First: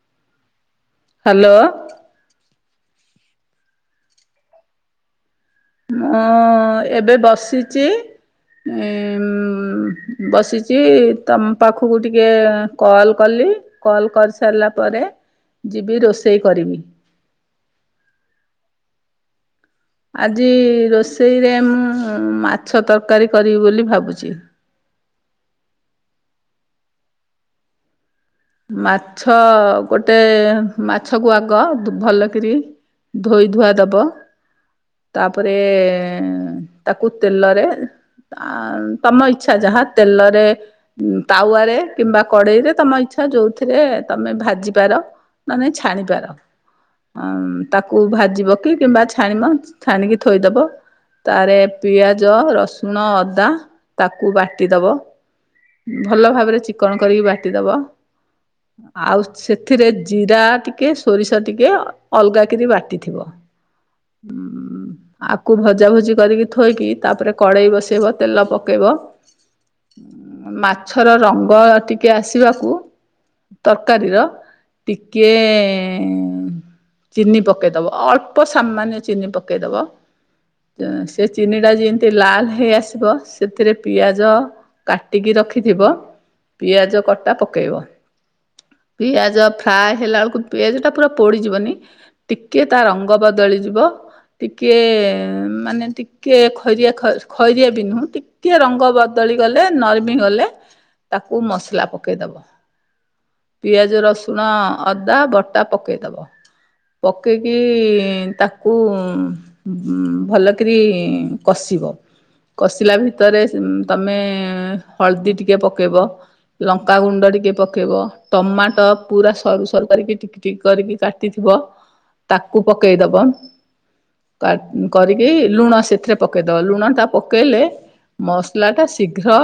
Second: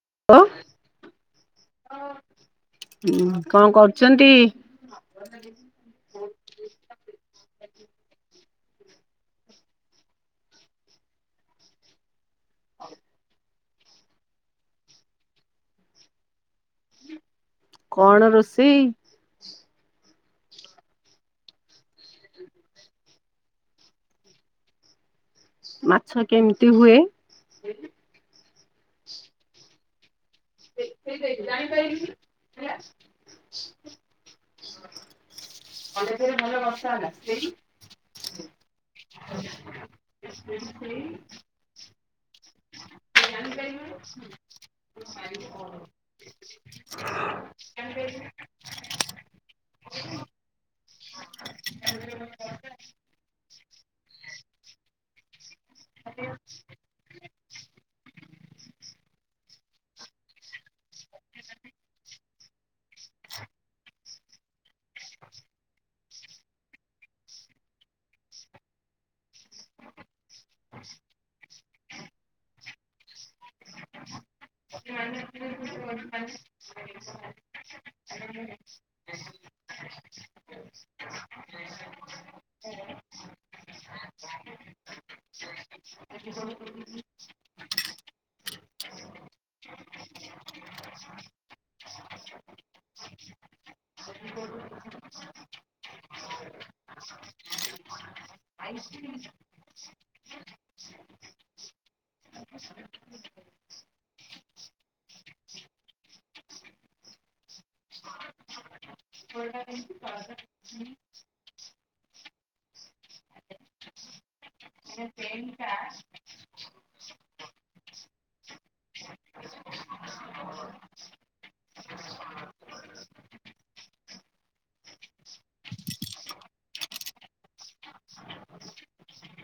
[unintelligible] Hello. ହୁଁ କଣ କରୁଚନ୍ତି? ହଁ ଏବେ ବସିଚି ଉମ୍ ବସିଚି ତମ ପାଖକୁ ଟିକେ କଲ କଲି ଏବେ କଲ କରିସାରିଲା ପରେ ଯିବି ରୋଷେଇ କରିମି। କଣ ରୋଷେଇ? ଆଜି ରୋଷେଇରେ ମୁଁ ମାଛ ତରକାରୀ କରିବି ବୋଲି ଭାବୁଛି। ମାଛ କେମିତି ହୁଏ। ମାଛ ଗୋଟେ ଟେ ମାଛକୁ ଆଗ ଭଲକିରି ଧୋଇ ଧୁଆ ଦବ। ତାପରେ ତାକୁ ତେଲରେ ଆ। ତମ ଇଛା ଯାହା ତେଲରେ ତାୱାରେ କିମ୍ବା କଡେଇ ରେ ତମ ଇଚ୍ଛା ଯୋଉ ଥୀ ରେ ତମେ ଭାଜି ପାର। ନ ନାଇ ଛାଣି ପାର ତାକୁ ଭାଜିବ କି କିମ୍ବା ଛାଣିବ। ଛାଣିକି ଥୋଇଦବ। ତାଡେ ପିଆଜ, ରସୁଣ, ଅଦା ତାକୁ ବାଟିଦବ। ଭଲ ଭାବରେ ଚିକଣ କରିକି ବାଟିଦବ। ଆଉ ସେଥିରେ ଜିରା ଟିକେ ସୋରିଷ ଟିକେ ଅଲଗା। କିରି ବାଟିଥିବ। ଉଁ ଆକୁ ଭଜା ଭଜି କରିକି ଥୋଇକି ତାପରେ କଡେଇ ବସେଇବ ତେଲ ପକେଇବ। ମାଛର ରଙ୍ଗ ଟିକେ ଆସିବାକୁ। ତରକାରୀ ର ଟିକେଁ। ଚିନି ପକେଇ ଦବ ଅଳ୍ପ ସାମନ୍ୟ ଚିନି ପକେଇ ଦବ। ସେ ଚିନିଟା ଯେମତି ଲାଲ୍ ହେଇ ଆସିବ ସେଥିରେ ପିଆଜ। କାଟିକି ରଖିଥିବ ପିଆଜ କଟା ପକେଇବ। ପିଆଜ ଫ୍ରାଏ ହେଲା ବେଳକୁ ପିଆଜ ଟା ପୁରା ପୋଡ଼ି ଯିବନି ଟିକିଏ ତା ରଙ୍ଗ ବଦଳିଯିବ। ଟିକେ ମାନେ ଟିକେ ଖଇରିଆ ଖଇରିଆ ବି ନୁହଁ ଟିକେ ଟିକେ ରଙ୍ଗ ବଦଳି ଗଲେ ନରମି ଗଲେ ତାକୁ ମସଲା ପକେଇ ପକେଇଦବ ପିଆଜ ରସୁଣ। ଅଦା ବଟା ପକେଇଦବ ପକେଇକି ତାକୁ କୁ ଉଁ ଭଲକିରି କସିବ। କସିଲା ଭିତରେ ତମେ ହଳଦୀ ଟିକେ ପକେଇବ। ଲଙ୍କାଗୁଣ୍ଡ ଟିକେ ପକେଇବ ଟମାଟ ପୁରା ସରୁ ସରୁ କରିକି ଟିକ୍ ଟିକ୍ କରିକି କାଟିଥିବ। ତାକୁ ପକେଇ ଦବ। କା କରିକି ଲୁଣ ସେଥିରେ ପକେଇଦବ ଲୁଣ ଟା ପକେଇଲେ ମସଲା ଟା ଶୀଘ୍ ଘ୍ର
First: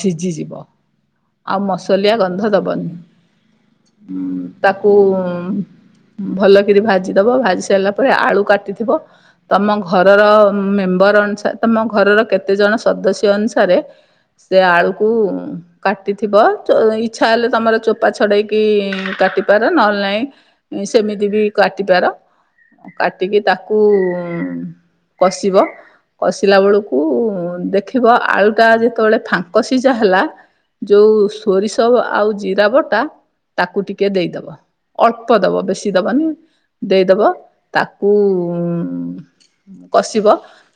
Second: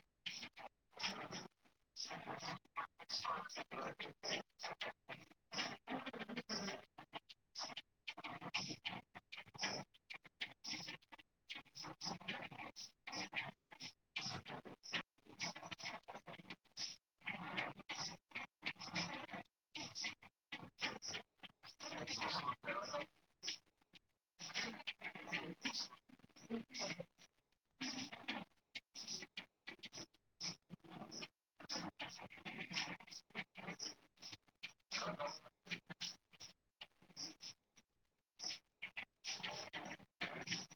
ସିଝିଯିବ ଆଉ ମସଲିଆ ଗନ୍ଧ ଦବନି। ଉଁ ତାକୁ ଉଁ ଭଲକରି ଭାଜି ଦବ ଭାଜି ସାରିଲା ପରେ ଆଳୁ କାଟିଥିବ ତମ ଘରର ମେମ ବର ଅନୁସାରେ ତମ ଘରର କେତେ ଜଣ ସଦସ୍ୟ ଅନୁସାରେ। ସେ ଆଳୁକୁ କାଟିଥିବ ଚ ଇଛା ହେଲେ ତମର ଚୋପା ଛଡେଇକି କାଟି କାଟିପାର ନହେଲେ ନାଇଁ ସେମିତିବି କାଟିପାର। କାଟିକି ତାକୁ ଉଁ। କଷିବ କଷିଲା ବେଳକୁ ଦେଖିବ ଆଳୁ ଟା ଯେତେବେଳେ। ଫାଙ୍କ ସିଝା ହେଲା ଯେଉଁ ସୋରିଷ ଆଉ ଜିରା ବଟା। ତାକୁ ଟିକେ ଦେଇଦେବ ଅଳ୍ପ ଦବ ବେଶୀ ଦବନି। ଦେଇଦବ ତାକୁ। କସିବ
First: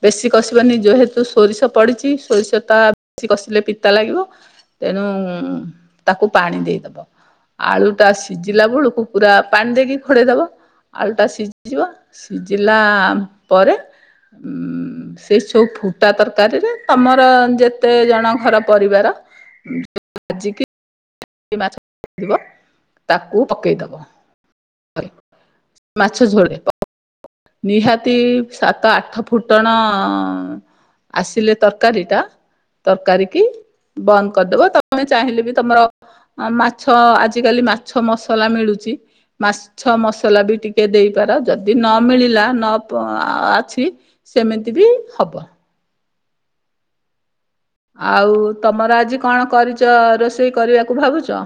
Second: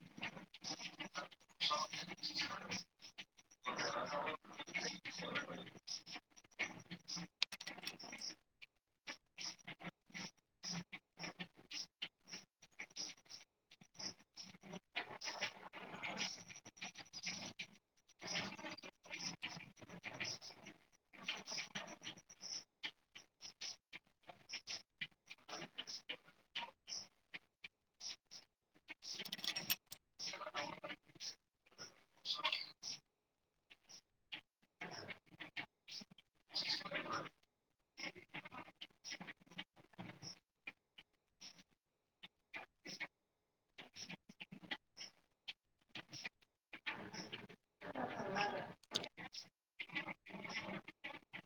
ବେଶୀ କସିବନି ଯେହେତୁ ସୋରିଷ ପଡିଛି ସୋରିଷ ଟା ବେଶୀ କସିଲେ ପିତା ଲାଗିବ ତେଣୁ ତାକୁ ପାଣି ଦେଇଦବ। ଆଳୁ ଟା ସିଝିଲା ବେଳକୁ ପୁରା ପାଣି ଦେଇକି ଘୋଡେଇଦବ। ଆଳୁଟା ସିଝିବ ସିଝିଲା ପରେ। ଉଁ ସେସବୁ ଫୁଟା ତରକାରିରେ ତମର ଯେ ଯେତେ ଜଣ ଘର ପରିବାର [unintelligible] ଭାଜିକି। ମାଛ ରଖିଥିବ ତାକୁ ପକେଇ ଦବ। ମାଛ ଝୋଳରେ। ନିହାତି ସାତ ଆଠ ଫୁଟଣ ଆସିଲେ ତରକାରୀ ଟା। ତରକାରୀ କି ବନ୍ଦ କରଦେବ ତମେ ଚାହିଁଲେ ବି ତମର ଅଁ ମାଛ ଆଜିକାଲି ମାଛ ମସଲା ମିଳୁଚି। ମାଛ ମସଲା ବି ଟିକେ ଦେଇପାର ଯଦି ନ ମିଳିଲା ନ ପା ଆ ଅଛି ସେମିତି ବି ହବ। ଆଉ ତମର ଆଜି କଣ କରିଚ ରୋଷେଇ କରିବାକୁ ଭାବୁଚ?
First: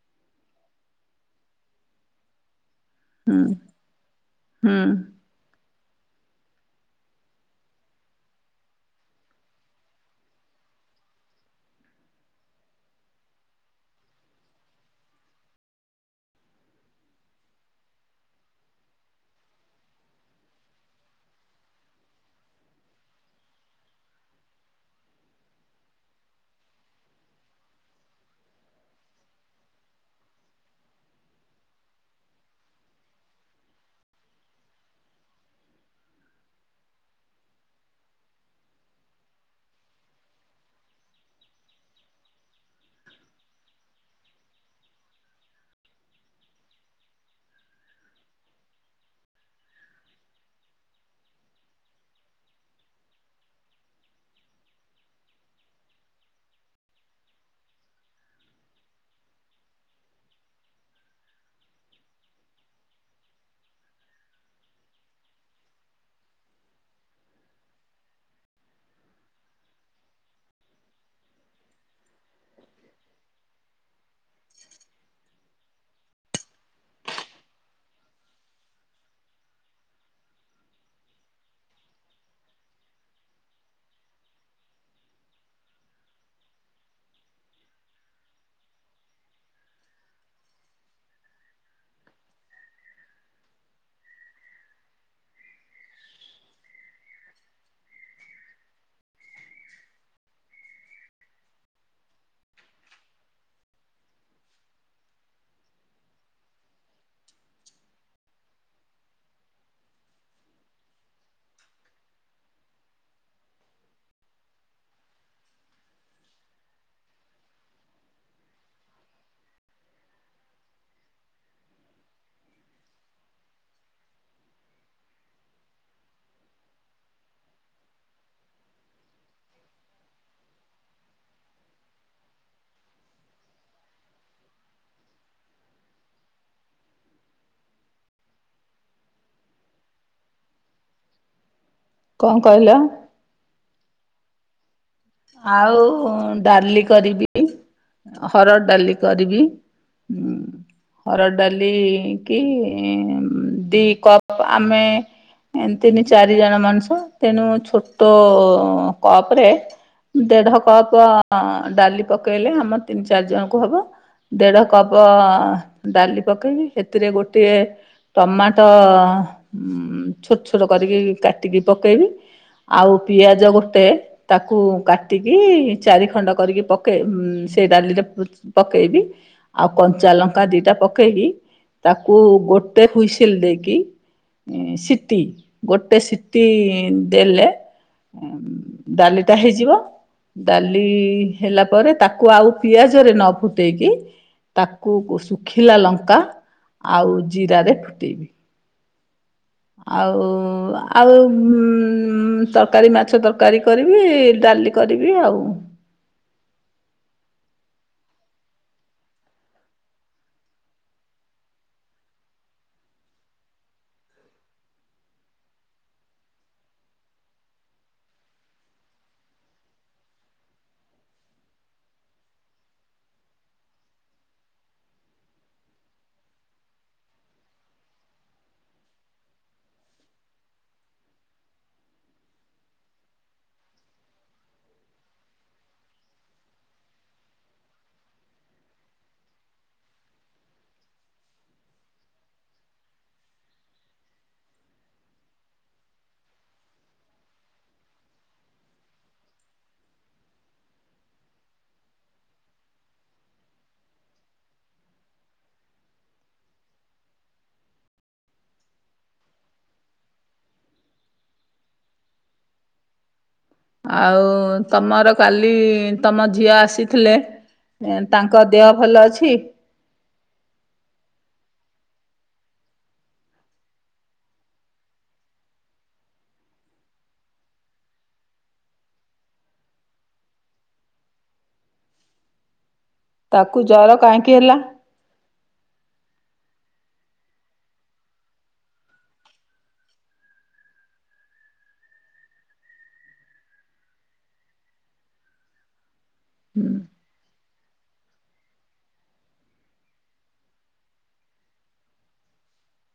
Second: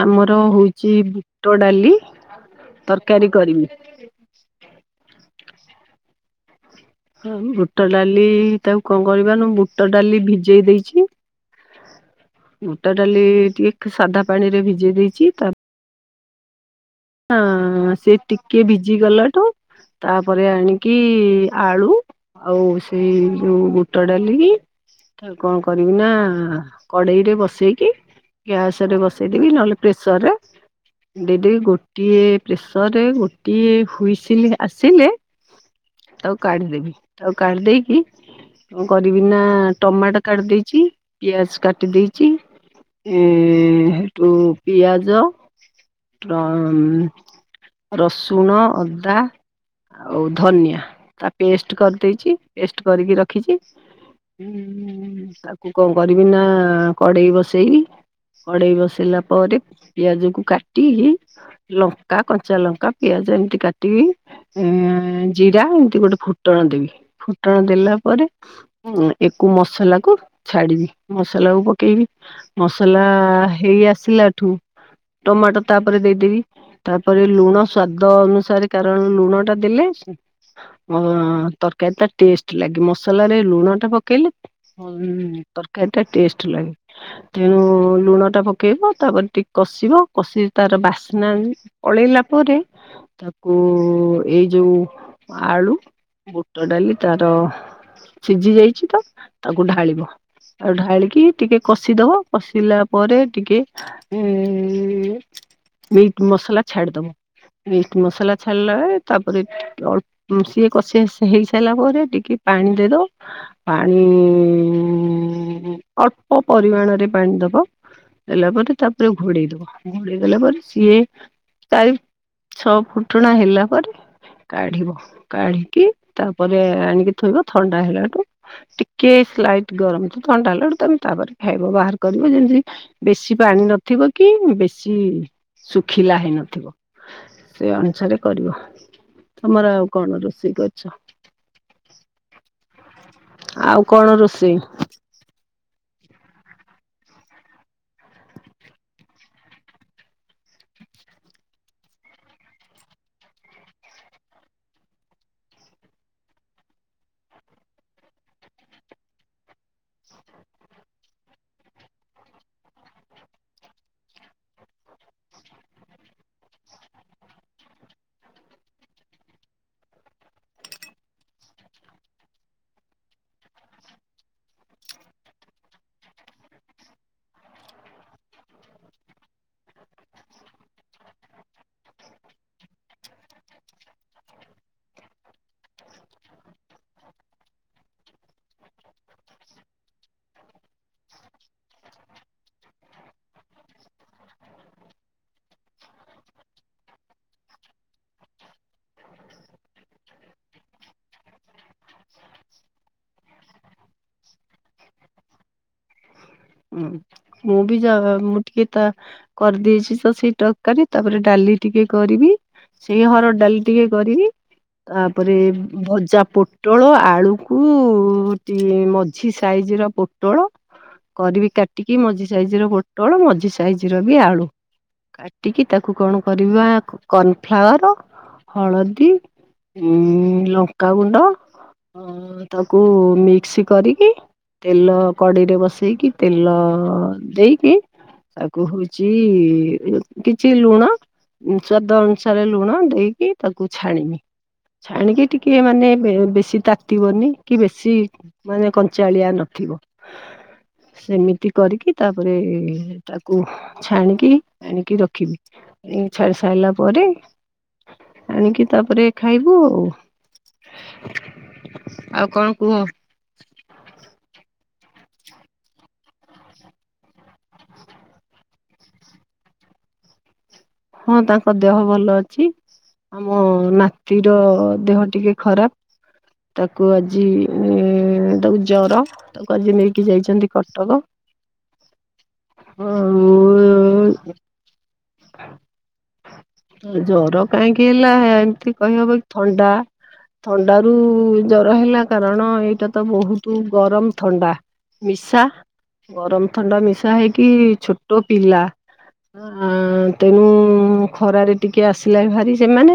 ଆମର ହୋଉଚି ବୁଟ ଡାଲି ତରକାରୀ ହୁଁ କରିବି। ହୁଁ। ଆଉ ବୁଟ ଡାଲି ତାକୁ କଣ କରିବା ନୁ ବୁଟ ଡାଲି ଭିଜେଇ ଦେଇଚି। ବୁଟ ଡାଲି ଟିକେ ସାଧା ପାଣିରେ ଭିଜେଇ ଦେଇଚି ତା ଆଁ ସେ ଟିକେ ଭିଜି ଗଲାଠୁ ତାପରେ ଆଣିକି ଆଳୁ ଆଉ ସେଇ ଯୋଉ ବୁଟ ଡ଼ାଲି କି ତା କଣ କରିବି ନା କଡେଇରେ ବସେଇକି ଗ୍ୟାସରେ ବସେଇଦବି ନହେଲେ ପ୍ରେସରରେ ଦେଇ ଦେଇକି ଗୋଟିଏ ପ୍ରେସରରେ ଗଟିଏ ହୁଇସିଲ୍ ଆସିଲେ ତାକୁ କାଢିଦେବି ତାକୁ କାଢିଦେଇକି କଣ କରିବି ନା ଟମାଟୋ କାଟି ଦେଇଚି ପିଆଜ କାଟି ଦେଇଚି। ଏଁ ହେଟୁ ପିଆଜ ଟ୍ରମ୍ ରସୁଣ ଅଦା ଆଉ ଧନିଆ ତା ପେଷ୍ଟ କରିଦେଇଚି ପେଷ୍ଟ କରିକି ରଖିଚି। ଉଁ ତାକୁ କଣ କରିବି ନା କଡେଇ ବସେଇଲି। କଡେଇ ବସେଇିଲା ପରେ ପିଆଜ କୁ କାଟିିକି ଲ ଲଙ୍କା କଞ୍ଚା ଲଙ୍କା ପିଆଜ ଏମିତି କାଟିବି। ଏ ଜିରା ଏମିତି ଗୋଟେ ଫୁଟଣ ଦେବି ଫୁଟଣ ଦେଲା ପରେ ଉଁ ଏ କୁ ମସଲାକୁ ଛାଡିବି ମସଲା କ ପକେଇବି ମସଲା ହେଇ ଆସିଲା ଠୁ ଟମାଟୋ ତାପରେ ଦେଇଦେବି। ତାପରେ ଲୁଣ ସ୍ଵାଦ ଅନୁସାରେ କାରଣ ଲୁଣ ଟା ଦେଲେ ମ୍ ତରକାରୀ ତ ଟେଷ୍ଟ ଲାଗେ ମସଲାରେ ଲୁଣ ଟା ପକେଇଲେ ଉଁ ତରକାରୀ ଟା ଟେଷ୍ଟ ଲାଗେ ତେଣୁ ଲୁଣ ଟା ପକେଇବ ତାପରେ ଟିକେ କଷିବ କଷି ତାର ବାସ୍ନା ପଳେଇଲା ପରେ ତାକୁ ଏଇ ଯୋଉ ଆଳୁ ବୁଟ ଡାଲି ତାର ସିଜିଯାଇଚି ତ ତାକୁ ଢାଳିବ ଆଉ ଢାଳିକି ଟିକେ କଷିଦବ କଷିଲା ପରେ ଟିକେ ଏଁ ମିଟ ମସଲା ଛାଡିଦବ। ମିଟ୍ ମସଲା ଛାଡ଼ିଲାଏ ତାପରେ ଟିକ ଅଳ୍ପ ସିଏ କଷି ଆସି ହେଇ ସାରିଲା ପରେ ଟିକେ ପାଣି ଦେଇଦବ ପାଣି ଅଳ୍ପ ପରିମାଣରେ ପାଣି ଦ ଦବ ଦେଲା ପରେ ତାପରେ ଘୋଡେଇ ଦବ ଘୋଡେଇ ଦେଲା ପରେ ସିଏ ଚାରି ଛଅ ଫୁଟଣା ହେଲା ପରେ କାଢିବ କାଢିକି ତାପରେ ଆଣିକି ଥୋଇବ ଥଣ୍ଡା ହେଲାଠୁ ଟିକେ ସ୍ଲାଇଟ ଗରମ ତ ଥଣ୍ଡା ହେଲାଠୁ ତମେ ତାପରେ ଖାଇବ ବାହାର କରିବ ଯେମିତି ବେଶୀ ପାଣି ନଥିବ କି କି ବେଶୀ ଶୁଖିଲା ହେଇନଥିବ। ସେ ଅନୁସାରେ କରିବ ତମର ଆଉ କଣ ରୋଷେଇ କରିଚ? କଣ କହିଲ? ଆଉ କଣ ରୋଷେଇ? ଆଉ ଡାଲି କରିବି ହରଡ଼ ଡାଲି କରିବି ହୁଁ। ହରଡ଼ ଡାଲି କି ଦି କପ ଆମେ ଏ ତିନି ଚାରି ଜଣ ମଣିଷ ତେଣୁ ଛୋଟ କପ ରେ ଦେଢ କପ ଡାଲି ପକେଇଲେ ଆମର ତିନି ଚାରି ଜଣଙ୍କୁ ହବ ଦେଢ କପ ଡାଲି ପକେଇବି ସେଥିରେ ଗୋଟିଏ ଟମାଟୋ ଉ ଛୋଟ ଛୋଟ କରିକି କାଟିକି ପକେଇବି। ଆଉ ପିଆଜ ଗୋଟେ ତାକୁ ବାଟିକି ଚାଟିଖଣ୍ଡ କରିକି ପକେଇବି ସେ ଡାଲିରେ ପକେଇବି କଞ୍ଚା ଲଙ୍କା ଦିଟା ପକେଇକି ତାକୁ ଗୋଟେ ହୁସିଲ ଦେଇକି ସିଟି ଗୋଟେ ସିଟି ଦେଲେ ଡାଲିଟା ହେଇଯିବ। ଡାଲି ହେଲାପରେ ଟାକୁ ଆଉ ପିଆଜରେ ନପୁଟେଇକି ତାକୁ ଶୁଖିଲା ଲଙ୍କା ଆଉ ଜିରାରେ ଫୁଟେଇବି। ଆଉ ଆଉ ଉଁ ତର୍କାରୀ ମାଛ ତର୍କାରୀ କରିବି। କା କାଲି କରିବି ଆଉ। ହୁଁ। ମୁଁ ବି ଯା ମୁଁ ଟିକେ ତା କରିଦେଇସି ସ ସେଇ ଟକାରେ ତାପରେ ଡାଲି ଟିକେ କରିବି। ସେଇ ହର ଡାଲି ଟିକେ କରିବି। ତାପରେ ଭଜା ପୋଟଳ ଆଳୁକୁ ଟି ମଝି ସାଇ ଆଜିର ପୋଟଳ କରିବି କା ଟିକି ମଝି ସାଇଜ ର ପୋଟଳ ମଝି ସାଇଜ ର ବି ଆଳୁ। କାଟିକି ତାକୁ କଣ କରିବା କନଫ୍ଲାୱାର ହଳଦୀ ଉଁ ଲଙ୍କାଗୁଣ୍ଡ ହଁ ତାକୁ ମିକ୍ସ କରିକି ତେଲ କଡିରେ ବସେଇକି ତେଲ ଦେଇକି ତାକୁ ହଉଛି କିଛି ଲୁଣ ସ୍ୱାଦ ଅନୁସାରେ ଲୁଣ ଦେଇକି ତାକୁ ଛାଣିମି। ଛାଣିକି ଟିକେ ମାନେ ବେ ବେଶୀ ତାତିିବନି କି ବେଶୀ ମାନେ କଞ୍ଚାଳିଆ ଥିବ ସେମିତି କରିକି ତାପରେ ତାକୁ ଛାଣିକି ଆଣିକି ରଖିବି [unintelligible] ଲା ପରେ ଆଣିକି ତାପରେ ଖାଇବୁ ଆଉ। ଆଉ କଣ କୁହ? ଆଉ ତମର କାଲି ତମ ଝିଅ ଆସିଥିଲେ? ତାଙ୍କ ଦେହ ଭଲ ଅଛି। ହଁ ତାଙ୍କ ଦେହ ଭଲ ଅଛି। ଆମ ନାତିର ଦେହ ଟିକେ ଖରାପ୍। ତାକୁ ଆଜି ତାକୁ ଜର ତାକୁ ଆଜି ନେଇକି ଯାଇଛନ୍ତି କଟକ। ଆଉ ତାକୁ ଜର କାହିଁକି ହେଲା? ଜର କାହିଁକି ହେଲା ଏମତି କହିହବ କି ଥଣ୍ଡା ଥଣ୍ଡା ରୁ ଜର ହେଲା କାରଣ ଏଇଟା ତ ବହୁତୁ ଗରମ ଥଣ୍ଡା। ମିଶା ଗରମ ହୁଁ, ଥଣ୍ଡା ମିଶା ହେଇକି ଛୋଟ ପିଲା। ଆ ତେଣୁ ଖରାରେ ଟିକେ ଆସିଲା ଭାରି ସେମାନେ।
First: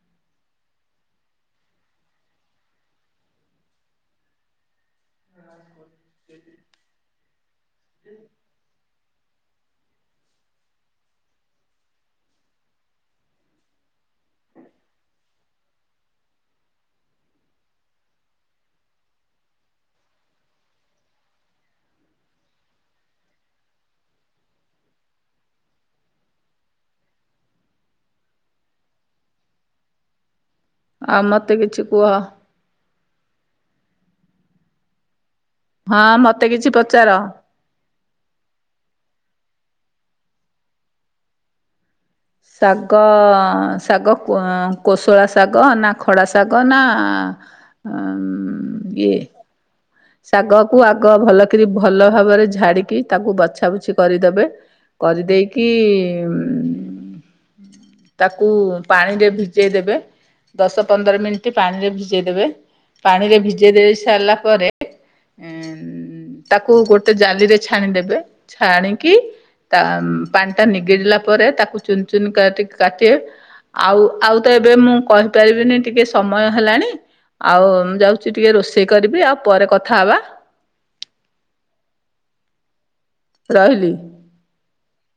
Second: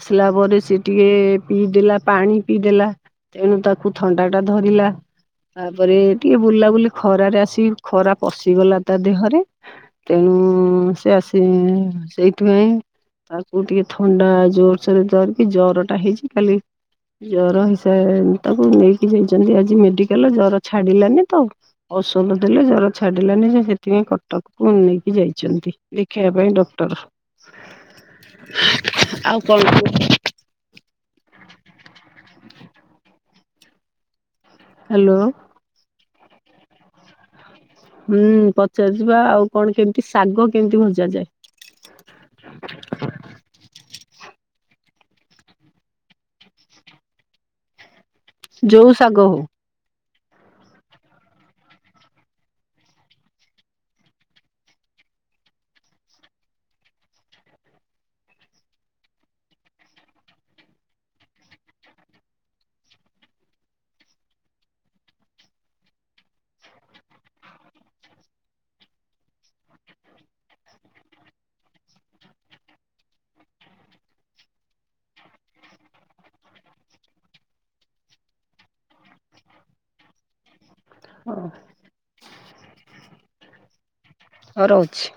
ଆସିଲା ପରେ ସେ ଟିକେ ପିଇଦେଲା ପାଣି ପିଇଦେଲା। ତେଣୁ ତାକୁ ଥଣ୍ଡା ଟା ଧରିଲା। ତାପରେ ଟିକେ ବୁଲାବୁଲି ଖରାରେ ଆସିିକି ଖରା ପଶିଗଲା ତା ଦେହରେ ତେଣୁ ହୁଁସେ ଆସି ସେଇଥିପାଇଁ ତାକୁ ଟିକେ ଥଣ୍ଡା ଜୋରସୋରରେ ଧରିକି ଜର ଟା ହେଇଚି ଖାଲି ଜର ହିସ ତାକୁ ନେଇକି ଯାଇଛନ୍ତି ଆଜି ମେଡିକାଲ ଜର ଛାଡିଲାନି ତ। ଔଷଧ ଦେଲେ ଜର ଛାଡିଲାନି ସେ ସେଥିପାଇଁ କଟକକୁ ନେଇକି ଯାଇଛନ୍ତି। ଦେଖିବା ପାଇଁ ଡକ ଟର [inaudible] ଆଉ କଣ କୁହ। ଆଉ ମତେ କିଛି କୁହ? ହ୍ୟାଲୋ। ହଁ ମତେ କିଛି ପଚାର? ହୁଁ ପଚାରୁଚିବା ଆଉ କଣ କେମିତି ଶାଗ କେମିତି ଭଜା ଯାଏ। ସାଗ ଆଁ ସଗ କ୍ଵଆଁ କୋଶଳା ଶାଗ ନା ଖଡା ଶାଗ ନା ଯୋଉ ସାଗ ହଉ। ଶାଗ କୁ ଆଗ ଭଲକରି ଭଲ ଭାବରେ ଝାଡିକି ତାକୁ ବଛାବୁଛି କରିଦବେ। କରିଦେଇକି ତାକୁ ପାଣିରେ ଭିଜେଇ ଦେବେ। ଦଶ ପନ୍ଦର ମିନଟି ପାଣିରେ ଭିଜେଇ ଦେବେ। ପାଣିରେ ଭିଜେଇ ଦେଇ ସାରିଲା ପରେ ଉଁ ତାକୁ ଗୋଟେ ଜାଲିରେ ଛାଣିଦେବେ ଛାଣିକି ତା ପାଣି ଟା ନିଗିଡିଲା ପରେ ତାକୁ ଚୁନ ଚୁନ କାଟି କାଟିବେ। ଆଉ ଆଉ ତ ଏବେ ମୁଁ କହିପାରିବିନି ଟିକେ ସମୟ ହେଲାଣି। ଆଉ ମୁଁ ଯାଉଛି ଟିକେ ରୋଷେଇ କରିବି ଆଉ ପରେ କଥା ହବା। ଅ ହ ରହିିଲି। ରହୁଛି।